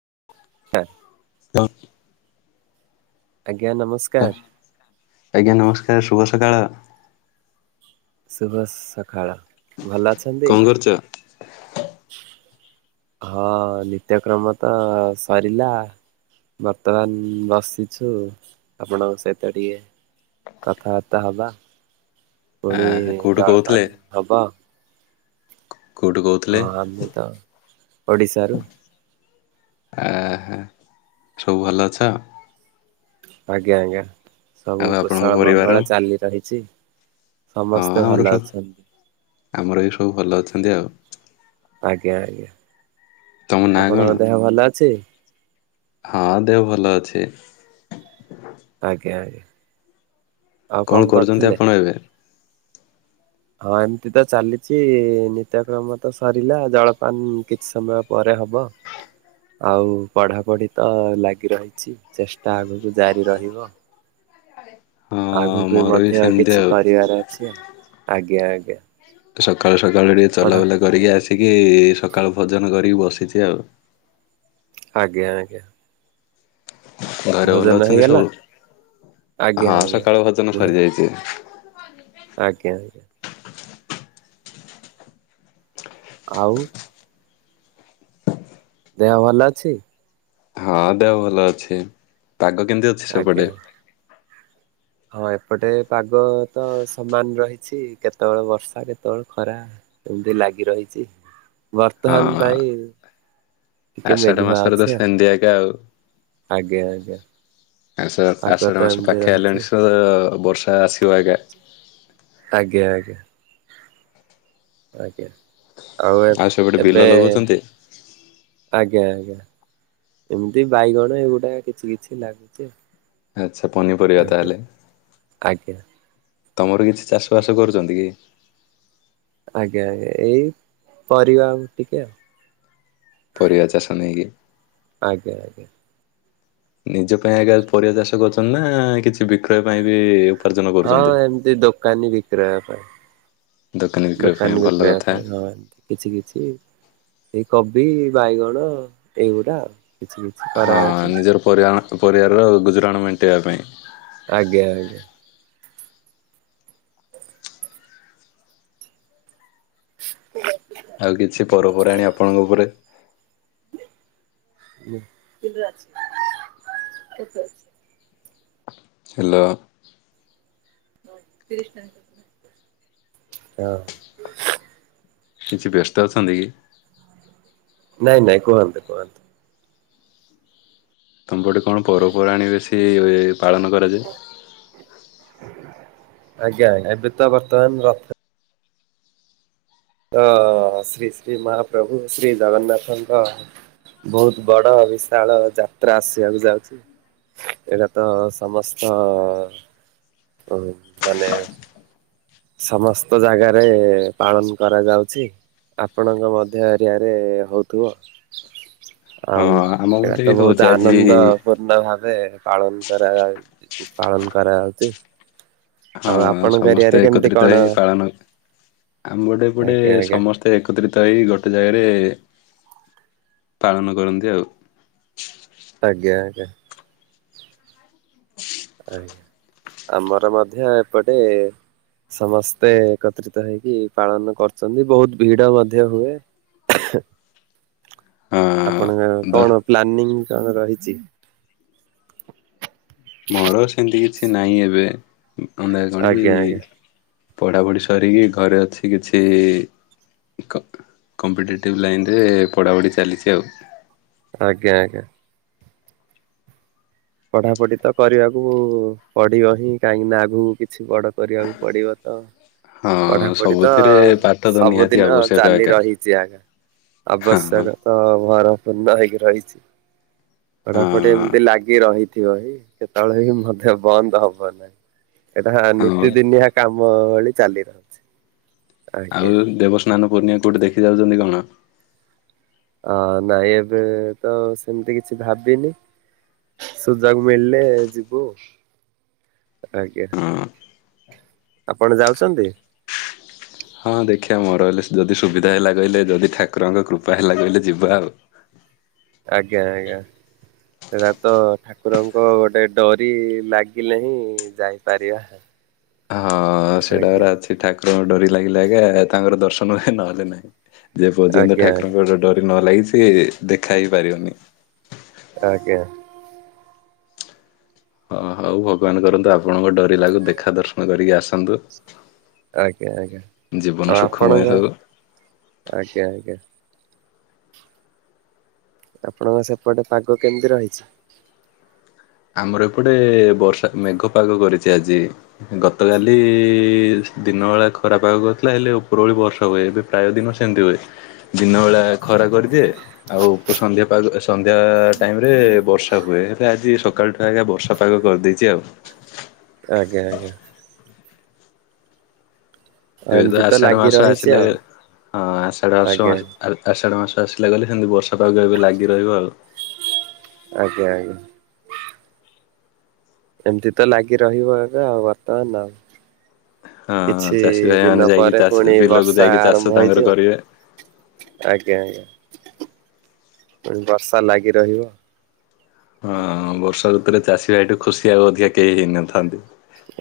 [unintelligible] ଆଜ୍ଞା ହଁ ନମସ୍କାର ଆଜ୍ଞା ନମସ୍କାର ଶୁଭ ସକାଳ। ଶୁଭ ସକାଳ ଭଲ ଅଛନ୍ତି? କଣ କରୁଛ? ହଁ ନିତ୍ୟକ୍ରମ ତ ସରିଲା ବର୍ତ୍ତମାନ ବସିଛୁ ଆପଣଙ୍କ ସହିତ ଟିକେ କଥାବାର୍ତ୍ତା ହବା ଆ ପୁଣି କୋଉଠୁ କହୁଥିଲେ? ଜଳପାନ ହବ। କୋଉଠୁ କହୁଥିଲେ? ହଁ ଆମେ ତ ଓଡ଼ିଶାରୁ। ଆ ହା ସବୁ ଭଲ ଅଛ। ଆଜ୍ଞା ଆଜ୍ଞା ଆଉ ସବୁ ଆପଣଙ୍କ କୁଶଳ ପରିବାର? ମଙ୍ଗଳ ଚାଲି ରହିଚି। ହଁ ଆମର ସବୁ ଆମର ଏ ସବୁ ଭଲ ଅଛନ୍ତି ଆଉ। ଆଜ୍ଞା ଆଜ୍ଞା ତମ ନାଁ କଣ? ଆପଣଙ୍କ ଦେହ ଭଲ ଅଛି? ହଁ ଦେହ ଭଲ ଅଛି। ଆଜ୍ଞା ଆଜ୍ଞା। ଆଉ କଣ କରୁଚନ୍ତି କରୁଥିଲେ? ଆପଣ ଏବେ? ହଁ ଏମତି ତ ଚାଲିଚି ନିତ୍ୟକ୍ରମ ତ ସରିଲା ଜଳପାନ କିଛି ସମୟ ପରେ ହବ। ଆଉ ପଢାପଢି ତ ଲାଗି ରହିଛି ଚେଷ୍ଟା ଆଗକୁ ଜାରି ରହିବ। ହଁ ଆଗକୁ ବି ମୋର ମଧ୍ୟ ସେମିତି କିଛି ଆଉ। କରିବାର ଅଛି ଆଉ ଆଜ୍ଞା ଆଜ୍ଞା। ସକାଳୁ ସକାଳୁ ଟିକେ ପଢା ଚଲାବୁଲା କରିକି ଆସିକି ସକାଳୁ ଭଜନ କରିକି ବସ କିଛି ଆଉ। ଆଜ୍ଞା ଆଜ୍ଞା। ଘରେ ଭଲ ଭୋଜନ ଅଛନ୍ତି ହେଇଗଲା ସବୁ? ଆଜ୍ଞା ହଁ ଆଜ୍ଞା। ସକାଳ ଭଜନ ନିହା ସରିଯାଇଛି। ଆଜ୍ଞା। ଆଉ ଦେହ ଭଲ ଅଛି? ହଁ ଦେହ ଭଲ ଅଛି ପାଗ କେମିତି ଅଛି ଆଜ୍ଞା ସେପଟେ ହଁ ଏପଟେ ପାଗ ତ ସମାନ ରହିଛି। କେତେବେଳେ ବର୍ଷା କେତେବେଳେ ଖରା ଏମତି ଲାଗି ରହିଛି ବର୍ତ୍ତମାନ ପାଇଁ ଟିକେ ଆଷାଠ ମେଘୁଆ ମାସରେ ଅଛି ତ ଆଉ। ସେନ୍ତି ଆଜ୍ଞା ଆଉ। ଆଜ୍ଞା ଆଜ୍ଞା। ଆଷ ପାଗ ତ ଆଷାଢ଼ ମାସ ଏମିତି ପାଖେଆ ରହିଛି ଆଲାଣି ସ ବର୍ଷା ଆସିବ ଆଜ୍ଞା। ଆଜ୍ଞା ଆଜ୍ଞା। ଆଜ୍ଞା ଆଉ ସେପଟେ ବିଲ ଏବେ ଲଗଉଛନ୍ତି? ଆଜ୍ଞା ଆଜ୍ଞା ଏମିତି ବାଇଗଣ ଏଗୁଡା କିଛି କିଛି ଲାଗୁଛି ଆଉ। ଆଛା ପନିପରିବା ତାହେଲେ ଆଜ୍ଞା। ତମର କିଛି ଚାଷ ବାସ କରୁଚନ୍ତି କି? ଆଜ୍ଞା ଆଜ୍ଞା ଏଇ ପରିବା ଟିକେ ଆଉ ପରିବା ଚାଷ ନେଇକି ଆଜ୍ଞା ଆଜ୍ଞା। ନିଜ ପାଇଁ ଆଜ୍ଞା ପରିବା ଚାଷ କରୁଛନ୍ତି ନା କିଛି ବିକ୍ରୟ ପାଇଁ ବି ଉପାର୍ଜନ ହଁ କରୁଛନ୍ତି? ଏମତି ଦୋକାନ ହଁ ବିକ୍ରା ପାଇଁ। ଦୋକାନୀ ବିକ୍ରୟ ପାଇଁ ଦୋକାନ ଭଲ ବିକ୍ରୟା କଥା। ପାଇଁ ହଁ ଏ କିଛି କିଛି ଏ କବ ବି ବାଇଗଣ ଏଇଗୁଟା ଆଉ। କିଛି କିଛି ହଁ କରାହଉଛି ନିଜର ପରିବାରର ଗୁଜୁରାଣ ମେଣ୍ଟେଇିବା ପାଇଁ। ଆଜ୍ଞା ଆଜ୍ଞା। [inaudible] ଆଉ କିଛି ପରର୍ପରାଣିୀ ଆପଣଙ୍କ ଉପରେ। କିିଲ ଅଛି କେଠ ଅ ହେଲୋ। [unintelligible] କିଛି ବ୍ୟସ୍ତ ଅଛନ୍ତି କି? ନାଇଁ ନାଇଁ କୁହନ୍ତୁ କୁହନ୍ତୁ। ତମ ପଟେ କଣ ପର୍ବପର୍ବାଣି ହୁଏ ପାଳନ କରାଯାଏ। ଆଜ୍ଞା ଆଜ୍ଞା ଏବେତା ବର୍ତ୍ତମାନ ରଥ ହ ଶ୍ରୀ ଶ୍ରୀ ମହାପ୍ରଭୁ ଶ୍ରୀ ଜଗନ୍ନାଥନଙ୍କ। ବହୁତ ବଡ ବିଶାଳ ଯାତ୍ରା ଆସିବାକୁ ଯାଉଛି। ଏଇଟା ତ ସମସ୍ତ ମାନେ ସମସ୍ତ ଜାଗାରେ ପାଳନ କରାଯାଉଛି। ଆପଣଙ୍କ ମଧ୍ୟ ଏରିଆରେ ହଉଥିବ ହଁ ଆଉ ଆମ ଗୋଟେ ଏଇଟା ବି ତ ହଉଛି ବହୁତ ଆଜି ଆନନ୍ଦ ପୂର୍ଣ୍ଣ ଭାବେ। ପାଳନ କରା ପାଳନ କରାଇଛି। ହଁ ସମସ୍ତେ ଏକତ୍ରିତ କଣ ହେଇ ପାଳନ ଆମବଟେପ ଟେ ଆଜ୍ଞା ଆଜ୍ଞା ସମସ୍ତେ ଏକତ୍ରିତ। ତ ହେଇ ଗୋଟେ ଜାଗାରେ ପାଳନ କରନ୍ତି ଆଉ। ଆଜ୍ଞା ଆଞା ଆଜ୍ଞା ଆମର ମଧ୍ୟ ଏପଟେ। ସମସ୍ତେ ଏକତ୍ରିତ ହେଇକି ପାଳନ କରୁଛନ୍ତି ବହୁତ ଭିଡ ମଧ୍ୟ ହୁଏ। ହଁ ଆପଣଙ୍କ ଦ କଣ ପ୍ଲାନିଂ କଣ ରହିଛି। ମୋର ସେମିତି କିଛି ନାହିଁ ଏବେ ଅଧା କଣ କି। ଆଜ୍ଞା ଆଜ୍ଞା ପଢାପଢି ସରିକି ଘରେ ଅଛି କିଛି। କମ୍ପିଟେଟିଭ୍ ଲାଇନ୍ରରେ ପଢ଼ାପଢ଼ି ଚାଲିଛି ଆଉ। ଆଜ୍ଞା ଆଜ୍ଞା। ପଢା ପଢି ତ କରିବାକୁ ପଢିବ ହିଁ କାହିଁକି ନା ଆଗକୁ କି କିଛି ବଡ଼ କରିବାକୁ ପଡ଼ିବ ତ ହଁ ପଢାପଢି ତ ସବୁଥିରେ ପାଠ ତ ନିହାତି ସବୁଦିନ ଆବଶ୍ୟକ ଚାଲି ଏକା। ରହିଛି ଆଗା ହଁ ହଁ ଆବଶ୍ୟକ ତ ଭରପୂର୍ଣ ହେଇକି ରହିଛି ହଁ ପଢାପଢ଼ି ଏମତି ଲାଗି ିବଇ କେତେବେଳେ ବି ମଧ୍ୟେ ବନ୍ଦ ହବ ନାହିଁ ଏଟା ହଁ ନିତି ଦିନିଆ କାମ ମ ଭଳି ଚାଲି ରହୁଛି। ଆଜ୍ଞା। ଆଉ ଦେବସ୍ନାନ ପୂର୍ଣିଆ କୋଉଠି ଦେଖି ଯାଉଛନ୍ତି କଣ। ଅ ନାଇଁ ଏବେ ତ ସେମିତି କିଛି ଭାବିନି। ସୁଜାକୁ ମିଳିଲେ ଯିବୁ ଆଜ୍ଞା। ହଁ ଆପଣ ଯାଉଛନ୍ତି। ହଁ ଦେଖିବା ମୋର ଯଦି ସୁବିଧା ହେଲା କହିଲେ ଯଦି ଠାକୁରଙ୍କ କୃପା ହେଲା କହିଲେ ଯିବା ଆଉ। [inaudible] ଆଜ୍ଞା ଆଜ୍ଞା। ସେଇଟା ତ ଠାକୁରଙ୍କ ଗୋଟେ ଡରି ଲାଗିଲେ ହିଁ ଯାଇପାରିବା। ହଁ ଆଜ୍ଞା ସେଟାକ ଅଛି ଠାକୁରଙ୍କୁ ଡରି ଲାଗିଲା ଆଜ୍ଞା ତାଙ୍କର ଦର୍ଶନ ବି ନହେଲେ ନାହିଁ। ଯେ ପର୍ଯ୍ୟନ୍ତ ଆଜ୍ଞା ଠାକୁରଙ୍କଟେ ଡରି ନ ଲାଗି ସି ଦେଖା ହେଇ ପାରିବନି। ଆଜ୍ଞା। ହଁ ହଉ ଭଗବାନ କରନ୍ତୁ ଆପଣଙ୍କ ଡୋରି ଲାଗୁ ଦେଖା ଦର୍ଶନ କରିକି ଆସନ୍ତୁ। ଆଜ୍ଞା ଆଜ୍ଞା ଜୀବନ ଆ ସୁଖମୟ ଆପଣଙ୍କ ହଉ। ଆଜ୍ଞା ଆଜ୍ଞା। ଆପଣଙ୍କ ସେପଟେ ପାଗ କେମିତି ରହିଛି? ଆମର ଏପଟେ ବର୍ଷା ମେଘ ପାଗ କରିଛି ଆଜି। ଗତକାଲି ଦିନ ବେଳା ଖରା ପାଗ କରିଥିଲା, ହେଲେ ଉପର ଭଳି ବର୍ଷା ହୁଏ ଏବେ ପ୍ରାୟ ଦିନ ସେମିତି ହୁଏ ଦିନ ବେଳା ଖରା କରିଦିଏ ଆଉ ସନ୍ଧ୍ୟା ପାଗ ସନ୍ଧ୍ୟା ଟାଇମରେ ବର୍ଷା ହୁଏ ହେଲେ ଆଜି ସକା ସକାଳଠୁ ଆଜ୍ଞା ବର୍ଷା ପାଗ କରିଦେଇଛି ଆଉ। ଆଜ୍ଞା ଆଜ୍ଞା। ଏକରେ ତ ଏମିତି ଆଷାଢ ଲାଗି ମାସ ରହିଛି ଆସିଲା ଆଉ ହଁ ଆଷାଢ ମାସ ଆଜ୍ଞା। ଆଷାଢ ମାସ ଆସିଲା ବୋଲି ସେମତି ବର୍ଷା ପାଗ ଏବେ ଲାଗି ରହିବ ଆଉ। ଆଜ୍ଞା ଆଜ୍ଞା। ଏମିତି ତ ଲାଗି ରହିବ ଏବେ ଆଉ ବର୍ତ୍ତମାନ ଆଉ। ହଁ କିଛି ଚାଷୀ ଭାଇମାନେ ଦିନ ଯାଇକି ପରେ ଚାଷ ପୁଣି ବିଲକୁ ବର୍ଷା ଯାଇକି ଚାଷ ଆରମ୍ଭ ତାଙ୍କର ହେଇଯିବ। କରିବେ। ଆଜ୍ଞା ଆଜ୍ଞା ପୁଣି ବର୍ଷା ଲାଗି ରହିବ। ହଁ ବର୍ଷା ଋତରେ ଚାଷୀ ଭାଇଠୁ ଖୁସି ଆଉ ଅଧିକା କେହି ହେଇନଥାନ୍ତି।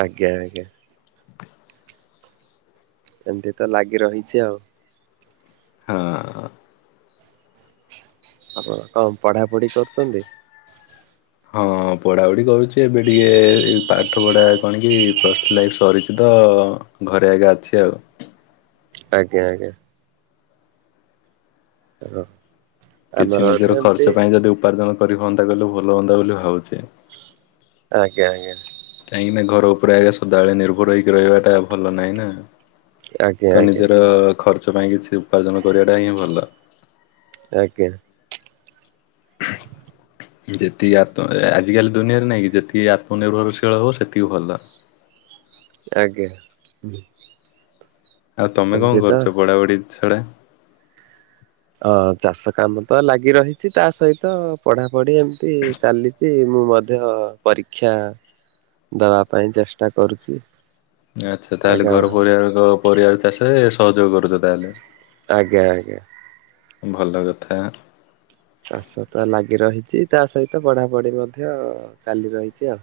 ଆଜ୍ଞା ଆଜ୍ଞା। ଏମିତି ତ ଲାଗି ରହିଛି ଆଉ। ହଁ। ଆପଣ କଣ ପଢାପଢି କରୁଛନ୍ତି? ହଁ ପଢାପଢି କରୁଛି ଏବେ ଟିକେ ପାଠ ପଢା କଣ କି ପ୍ଲସ ଥ୍ରୀ ସରିଛି ତ। ତ ଘରେ ଆଜ୍ଞା ଅଛି ଆଉ। ଆଜ୍ଞା ଆଜ୍ଞା। [unintelligible] କିଛି ଆମର ବୋଧେ ନିଜର ଏମିତି ଖର୍ଚ୍ଚ ପାଇଁ ଯଦି ଉପାର୍ଜନ କରି ହୁଅନ୍ତା କହିଲେ ଭଲ ହୁଆନ୍ତା ବୋଲି ଭାବୁଛି। ଆଜ୍ଞା ଆଜ୍ଞା। କାହିଁକି ନା ଘର ଉପରେ ଆଗେ ସଦାବେଳେ ନିର୍ଭର ହେଇକି ରହିବାଟା ଭଲ ନାହିଁ ନା। ଆଜ୍ଞା ତ ଆଜ୍ଞା ନିଜର ଖର୍ଚ୍ଚ ପାଇଁ କିଛି ଉପାର୍ଜନ କରିବାଟା ହିଁ ଭଲ। ଆଜ୍ଞା। ଯେତିକି ଆତ ଆଜିକାଲି ଦୁନିଆରେ ନାଇଁ କି ଯେତିକି ଆତ୍ମନିର୍ଭରଶୀଳ ହବ ସେତିକି ଭଲ। [inaudible] ଆଜ୍ଞା। ଆଉ ତମେ ଏମିତି କଣ ତ କରୁଛ ପଢାପଢି ଛଡ଼ା? ଅଁ ଚାଷ କାମ ତ ଲାଗି ରହିଛି ତା ସହିତ ପଢାପଢି ଏମିତି ଚାଲିଛି ମୁଁ ମଧ୍ୟ ପରୀକ୍ଷା ଦବା ପାଇଁ ଚେଷ୍ଟା କରୁଛି। ଆଚ୍ଛା ତାହେଲେ ଆଜ୍ଞା ଘର ପରିବାର ପରିବାର ଚାଷ ସହଯୋଗ କରୁଛ ତାହେଲେ। ଆଜ୍ଞା ଆଜ୍ଞା। ଭଲ କଥା। ଚାଷ ତ ଲାଗି ରହିଛି ତା ସହିତ ପଢାପଢି ମଧ୍ୟ ଚାଲି ରହିଛି ଆଉ।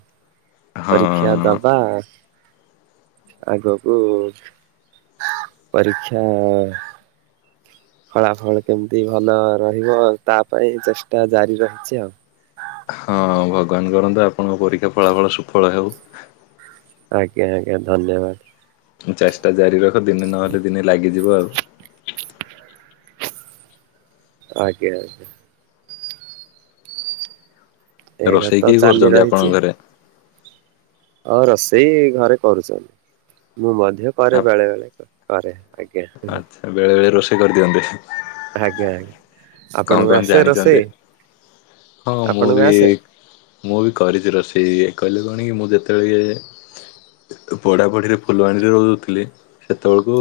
ହଁ ପରୀକ୍ଷା ଦବା ଆଗକୁ ପରୀକ୍ଷା ଫଳାଫଳ କେମିତି ଭଲ ରହିବ ତା ପାଇଁ ଚେଷ୍ଟା ଜାରି ରହିଛି ଆଉ। ହଁ ଭଗବାନ କରନ୍ତୁ ଆପଣଙ୍କ ପରୀକ୍ଷା ଫଳାଫଳ ସୁଫଳ ହଉ। ଆଜ୍ଞା ଆଜ୍ଞା ଧନ୍ୟବାଦ। ଚେଷ୍ଟା ଜାରି ରଖ ଦିନେ ନହେଲେ ଦିନେ ଲାଗିଯିବ ଆଉ। ଆଜ୍ଞା ଆଜ୍ଞା। ଏଇଟା ତ ରୋଷେଇ କିଏ ଚାଲି କରୁଛନ୍ତି ରହିଛି। ଆପଣଙ୍କ ଘରେ? ଆଉ ରୋଷେଇ ଘରେ କରୁଛନ୍ତି। ମୁଁ ମଧ୍ୟ କରେ ବେଳେବେଳେ କରେ। ଆଜ୍ଞା। ଆଛା ବେଳେ ବେଳେ ରୋଷେଇ କରିଦିଅନ୍ତି। ଆଜ୍ଞା ଆଜ୍ଞା। କଣ ଆପଣଙ୍କୁ କଣ ଆସେ ଜାଣିଚନ୍ତି? ରୋଷେଇ ହଁ ମୁଁ ଆପଣଙ୍କୁ ବି ଆସେ ମୁଁ ବି କରିଛି ରୋଷେଇ। କହିଲ କଣ କି ମୁଁ ଯେତେବେଳେ ପଢ଼ାପଢ଼ି ରେ ଫୁଲବାଣୀରେ ରହୁଥିଲି ସେତେବେଳକୁ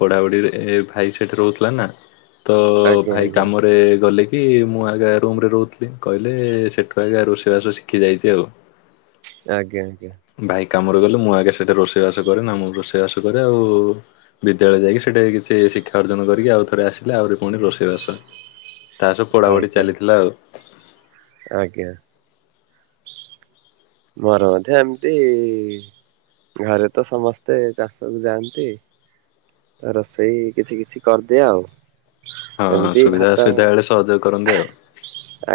ପଢାପଢ଼ିରେ ଭାଇ ସେଠି ରହୁଥିଲା ନା। ତ ଆଜ୍ଞା ଭାଇ ଆଜ୍ଞା। କାମରେ ଗଲେ କି ମୁଁ ଆଜ୍ଞା ରୁମରେ ରହୁଥିଲି କହିଲେ ସେଠୁ ଆଜ୍ଞା ରୋଷେଇବାସ ଶିଖି ଯାଇଛି ଆଉ। ଆଜ୍ଞା। ବାଇକ୍। କାମରେ ଗଲେ ମୁଁ ଆଜ୍ଞା ସେଇଠି ରୋଷେଇବାସ କରେ ନା ମୁଁ ରୋଷେଇବାସ କରେ ଆଉ ବିଦ୍ୟାଳୟ ଯାଇକି ସେଇଠି ଶିକ୍ଷା ଅର୍ଜନ କରିକି ଆଉ ଥରେ ଆସିଲେ ଆହୁରି ପୁଣି ରୋଷେଇବାସ ତା ସହ ପଢ଼ାପଢ଼ି ଆଜ୍ଞା ଚାଲିଥିଲା ଆଉ। ଆଜ୍ଞା। ମୋର ମଧ୍ୟ ଏମିତି ଘରେ ତ ସମସ୍ତେ ଚାଷକୁ ଯାଆନ୍ତି। ତ ରୋଷେଇ କିଛି କିଛି କରିଦିଏ ଆଉ‌। ହଁ ଏମିତି ସୁବିଧା ଭାତ ଅସୁବିଧା ବେଳେ ସହଯୋଗ କରନ୍ତି ଆଉ।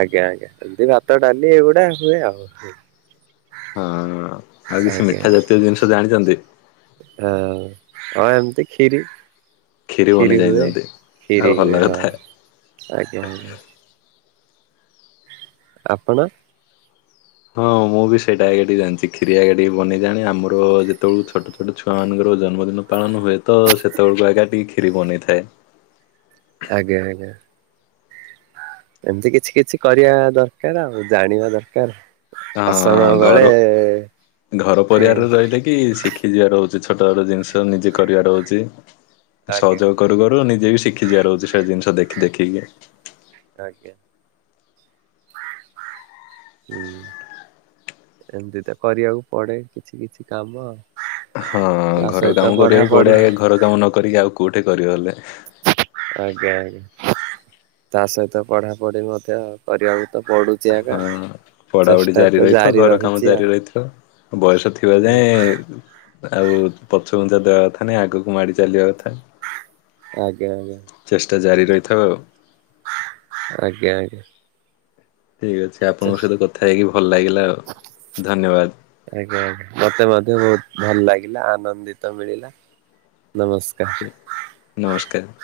ଆଜ୍ଞା ଆଜ୍ଞା। ଏମିତି ଭାତ ଡ଼ାଲି ଏଗୁଡା ହୁଏ ଆଉ। ହଁ ଆଉ କିଛି ଆଜ୍ଞା ମିଠା ଆଜ୍ଞା ଜାତୀୟ ଜିନିଷ ଜାଣିଛନ୍ତି। ହଁ ଏମତି ଖିରି। କ୍ଷୀରି ବନେଇ ଖିରି ହୁଏ ଜାଣିଛନ୍ତି ଆଉ ଖିରି ଭଲ ହୁଏ ହଁ କଥା। ଆଜ୍ଞା ଆଜ୍ଞା। ଆପଣ। ହଁ ମୁଁ ବି ସେଇଟା ଆଜ୍ଞା ଟିକେ ଜାଣିଛି ଖିରି ଆଜ୍ଞା ଟିକେ ବନେଇ ଜାଣେ ଆମର ଯେତେବେଳୁ ଛୋଟ ଛୋଟ ଛୁଆ ମାନଙ୍କର ଜନ୍ମଦିନ ପାଳନ ହୁଏ ତ ସେତେବେଳକୁ ଆଜ୍ଞା ଟିକେ କ୍ଷୀରି ବନେଇଥାଏ। ଆଜ୍ଞା ଆଜ୍ଞା। ଏମିତି କିଛି କିଛି କରିବା ଦରକାର ଆଉ ଜାଣିବା ଦରକାର। ଅସମୟ ହଁ ବେଳେ ଘର ଘର ଏ ପରିବାରରେ ରହିଲେ କି ଶିଖି ଯିବାରହୁ ଛୋଟ ଛୋଟ ଜିନିଷ ନିଜେ କରିବା ରହୁଛି। ଆଜ୍ଞା ସହଯୋଗ କରୁ କରୁ ନିଜେ ବି ଶିଖି ଯିବା ରହୁଛି ସେ ଜିନିଷ ଦେଖି ଦେଖିକି। ଆଜ୍ଞା ହୁଁ। ଏମିତି ତ କରିବାକୁ ପଡ଼େ କିଛି କିଛି କାମ। ହଁ ତା ଘର ସହିତ କାମ କରିବାକୁ ପଢାପଢି ପଡ଼େ ଆଜ୍ଞା ଘର କାମ ନ କରିକି ଆଉ କୋଉଠି କରିବ ହେଲେ। ଆଜ୍ଞା ଆଜ୍ଞା ତା ସହିତ ପଢ଼ାପଢ଼ି ମଧ୍ୟ କରିବାକୁ ତ ପଡୁଛି ହଁ [unintelligible] ପଢ଼ାପଢ଼ି ଚେଷ୍ଟା ତ ରହିଥିବ ଜାରି ଘର କାମ ରହିଛି ଜାରି ଆଉ। ରହିଥିବ ବୟସ ଥିବା ଆଜ୍ଞା ଯାଏଁ ଆଉ ପ ପଛଘୁଞ୍ଚା ଦେବା କଥା ନାଇଁ ଆଗକୁ ମାଡ଼ି ଚାଲିବା କଥା। ଆଜ୍ଞା ଆଜ୍ଞା। ତ ଜାରି ରହିଥାଉ ଆଉ। ଆଜ୍ଞା ଆଜ୍ଞା। ଠିକ୍ ଅଛି ଆପଣଙ୍କ ସହିତ କଥା ହେଇକି ଭଲ ଲାଗିଲା ଆଉ ଧନ୍ୟବାଦ। ଆଜ୍ଞା ମତେ ମଧ୍ୟ ବହୁତ୍ ଭଲ ଲାଗିଲା ଆନନ୍ଦିତ ମିଳିଲା। ନମସ୍କାର। ନମସ୍କାର।